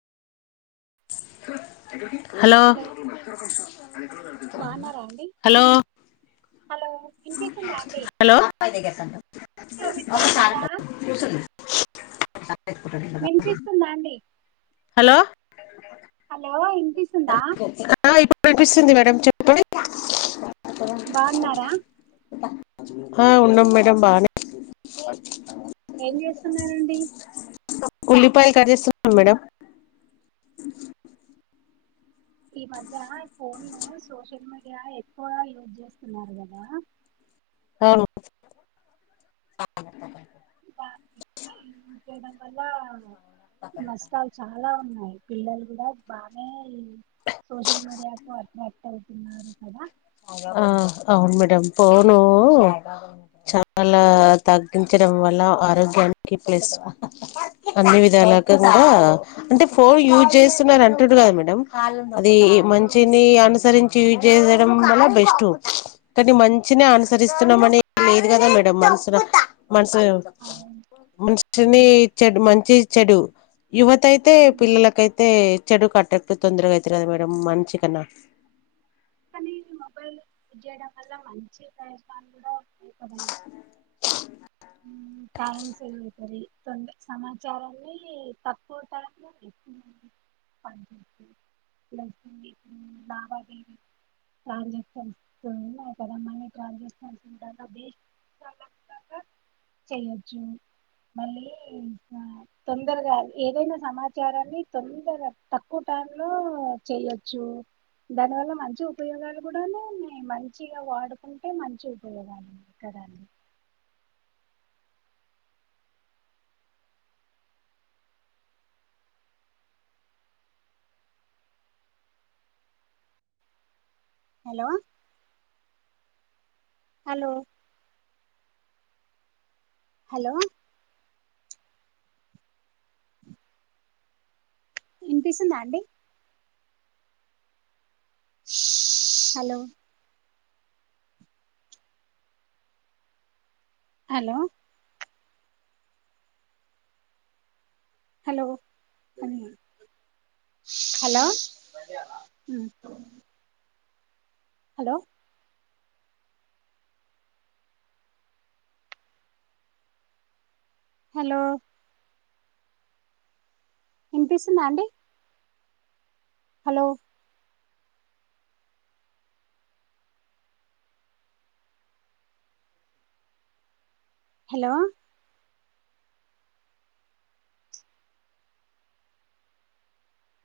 [inaudible] Hello బాగున్నారా అండి hello hello వినిపిస్తుందా అండి హలో ఆ వినపడుతుందా వినిపిస్తుందా అండి. హలో హలో ఇ ఆ ఇప్పుడు వినిపిస్తుంది మేడం చెప్పండి. ఎక్కడ బాగున్నారా ట ఆ ఉన్నాం మేడం బానే ఏం చేస్తున్నారండి? ఉల్లిపాయలు కట్ చేస్తున్నాం మేడం ఈ మధ్య ఫోను సోషల్ మీడియా ఇగా ఎక్కువ యూజ్ చేస్తున్నారు కదా. అవును వళ నష్టాలు చాలా ఉన్నాయి పిల్లలు కూడా బానే సోషల్ మీడియా కు అట్రాక్ట్ అయితున్నారు కదా. ఆ, అవును మేడమ్ ఫోను చాలా తగ్గించడం వల్ల ఆరోగ్యానికి ప్లస్ అన్ని విధాలు అలాకుండా అంటే ఫోన్ యూజ్ చేస్తున్నారుా అంటుండు కదా మేడం. అది అవును మంచిని అనుసరించి యూజ్ చేయడం వల్ల బెస్ట్ కానీ ఆ, మంచినే అనుసరిస్తున్నాం అనే లేదు కదా మేడం మనసున మన సు అవును మంచిని అవును చెడు మంచి చెడు యువత అయితే పిల్లలకైతే చెడుకు అట్రాక్ ట్ తొందరగా అయితరు కదా మేడం మంచి కన్నా కానీ మొబైల్ యూస్ చేయడం వల్ల మంచి ప్రయత్నాలు కూడా ఉన్నాయి కదండి. ఉమ్ టైమ్ సేవ్ అయితది కొని సమాచారాన్ని తక్కువ టైమ్ లావాదేవి కారు తెస్తం [unintelligible] రమ్మని కాల్ చేస్తం చూడండి అబ్బి చేయోచ్చు మళ్ళీ తొందరగా ఏదైనా సమాచారాన్ని తొందరగా తక్కువ టైమ్ టైం లో చేయొచ్చు దాని వల్ల మంచి ఉప ఉపయోగాలు కూడాను ఉన్నయి మంచిగా వాడుకుంటే మంచి ఉపయోగాలు కదాండి. హలో హలో హలో ఇనిపిస్తుందా అండి హలో హలో హలో హలో ఉ హలో హలో ఇనిపిస్తుందా అండి హలో హలో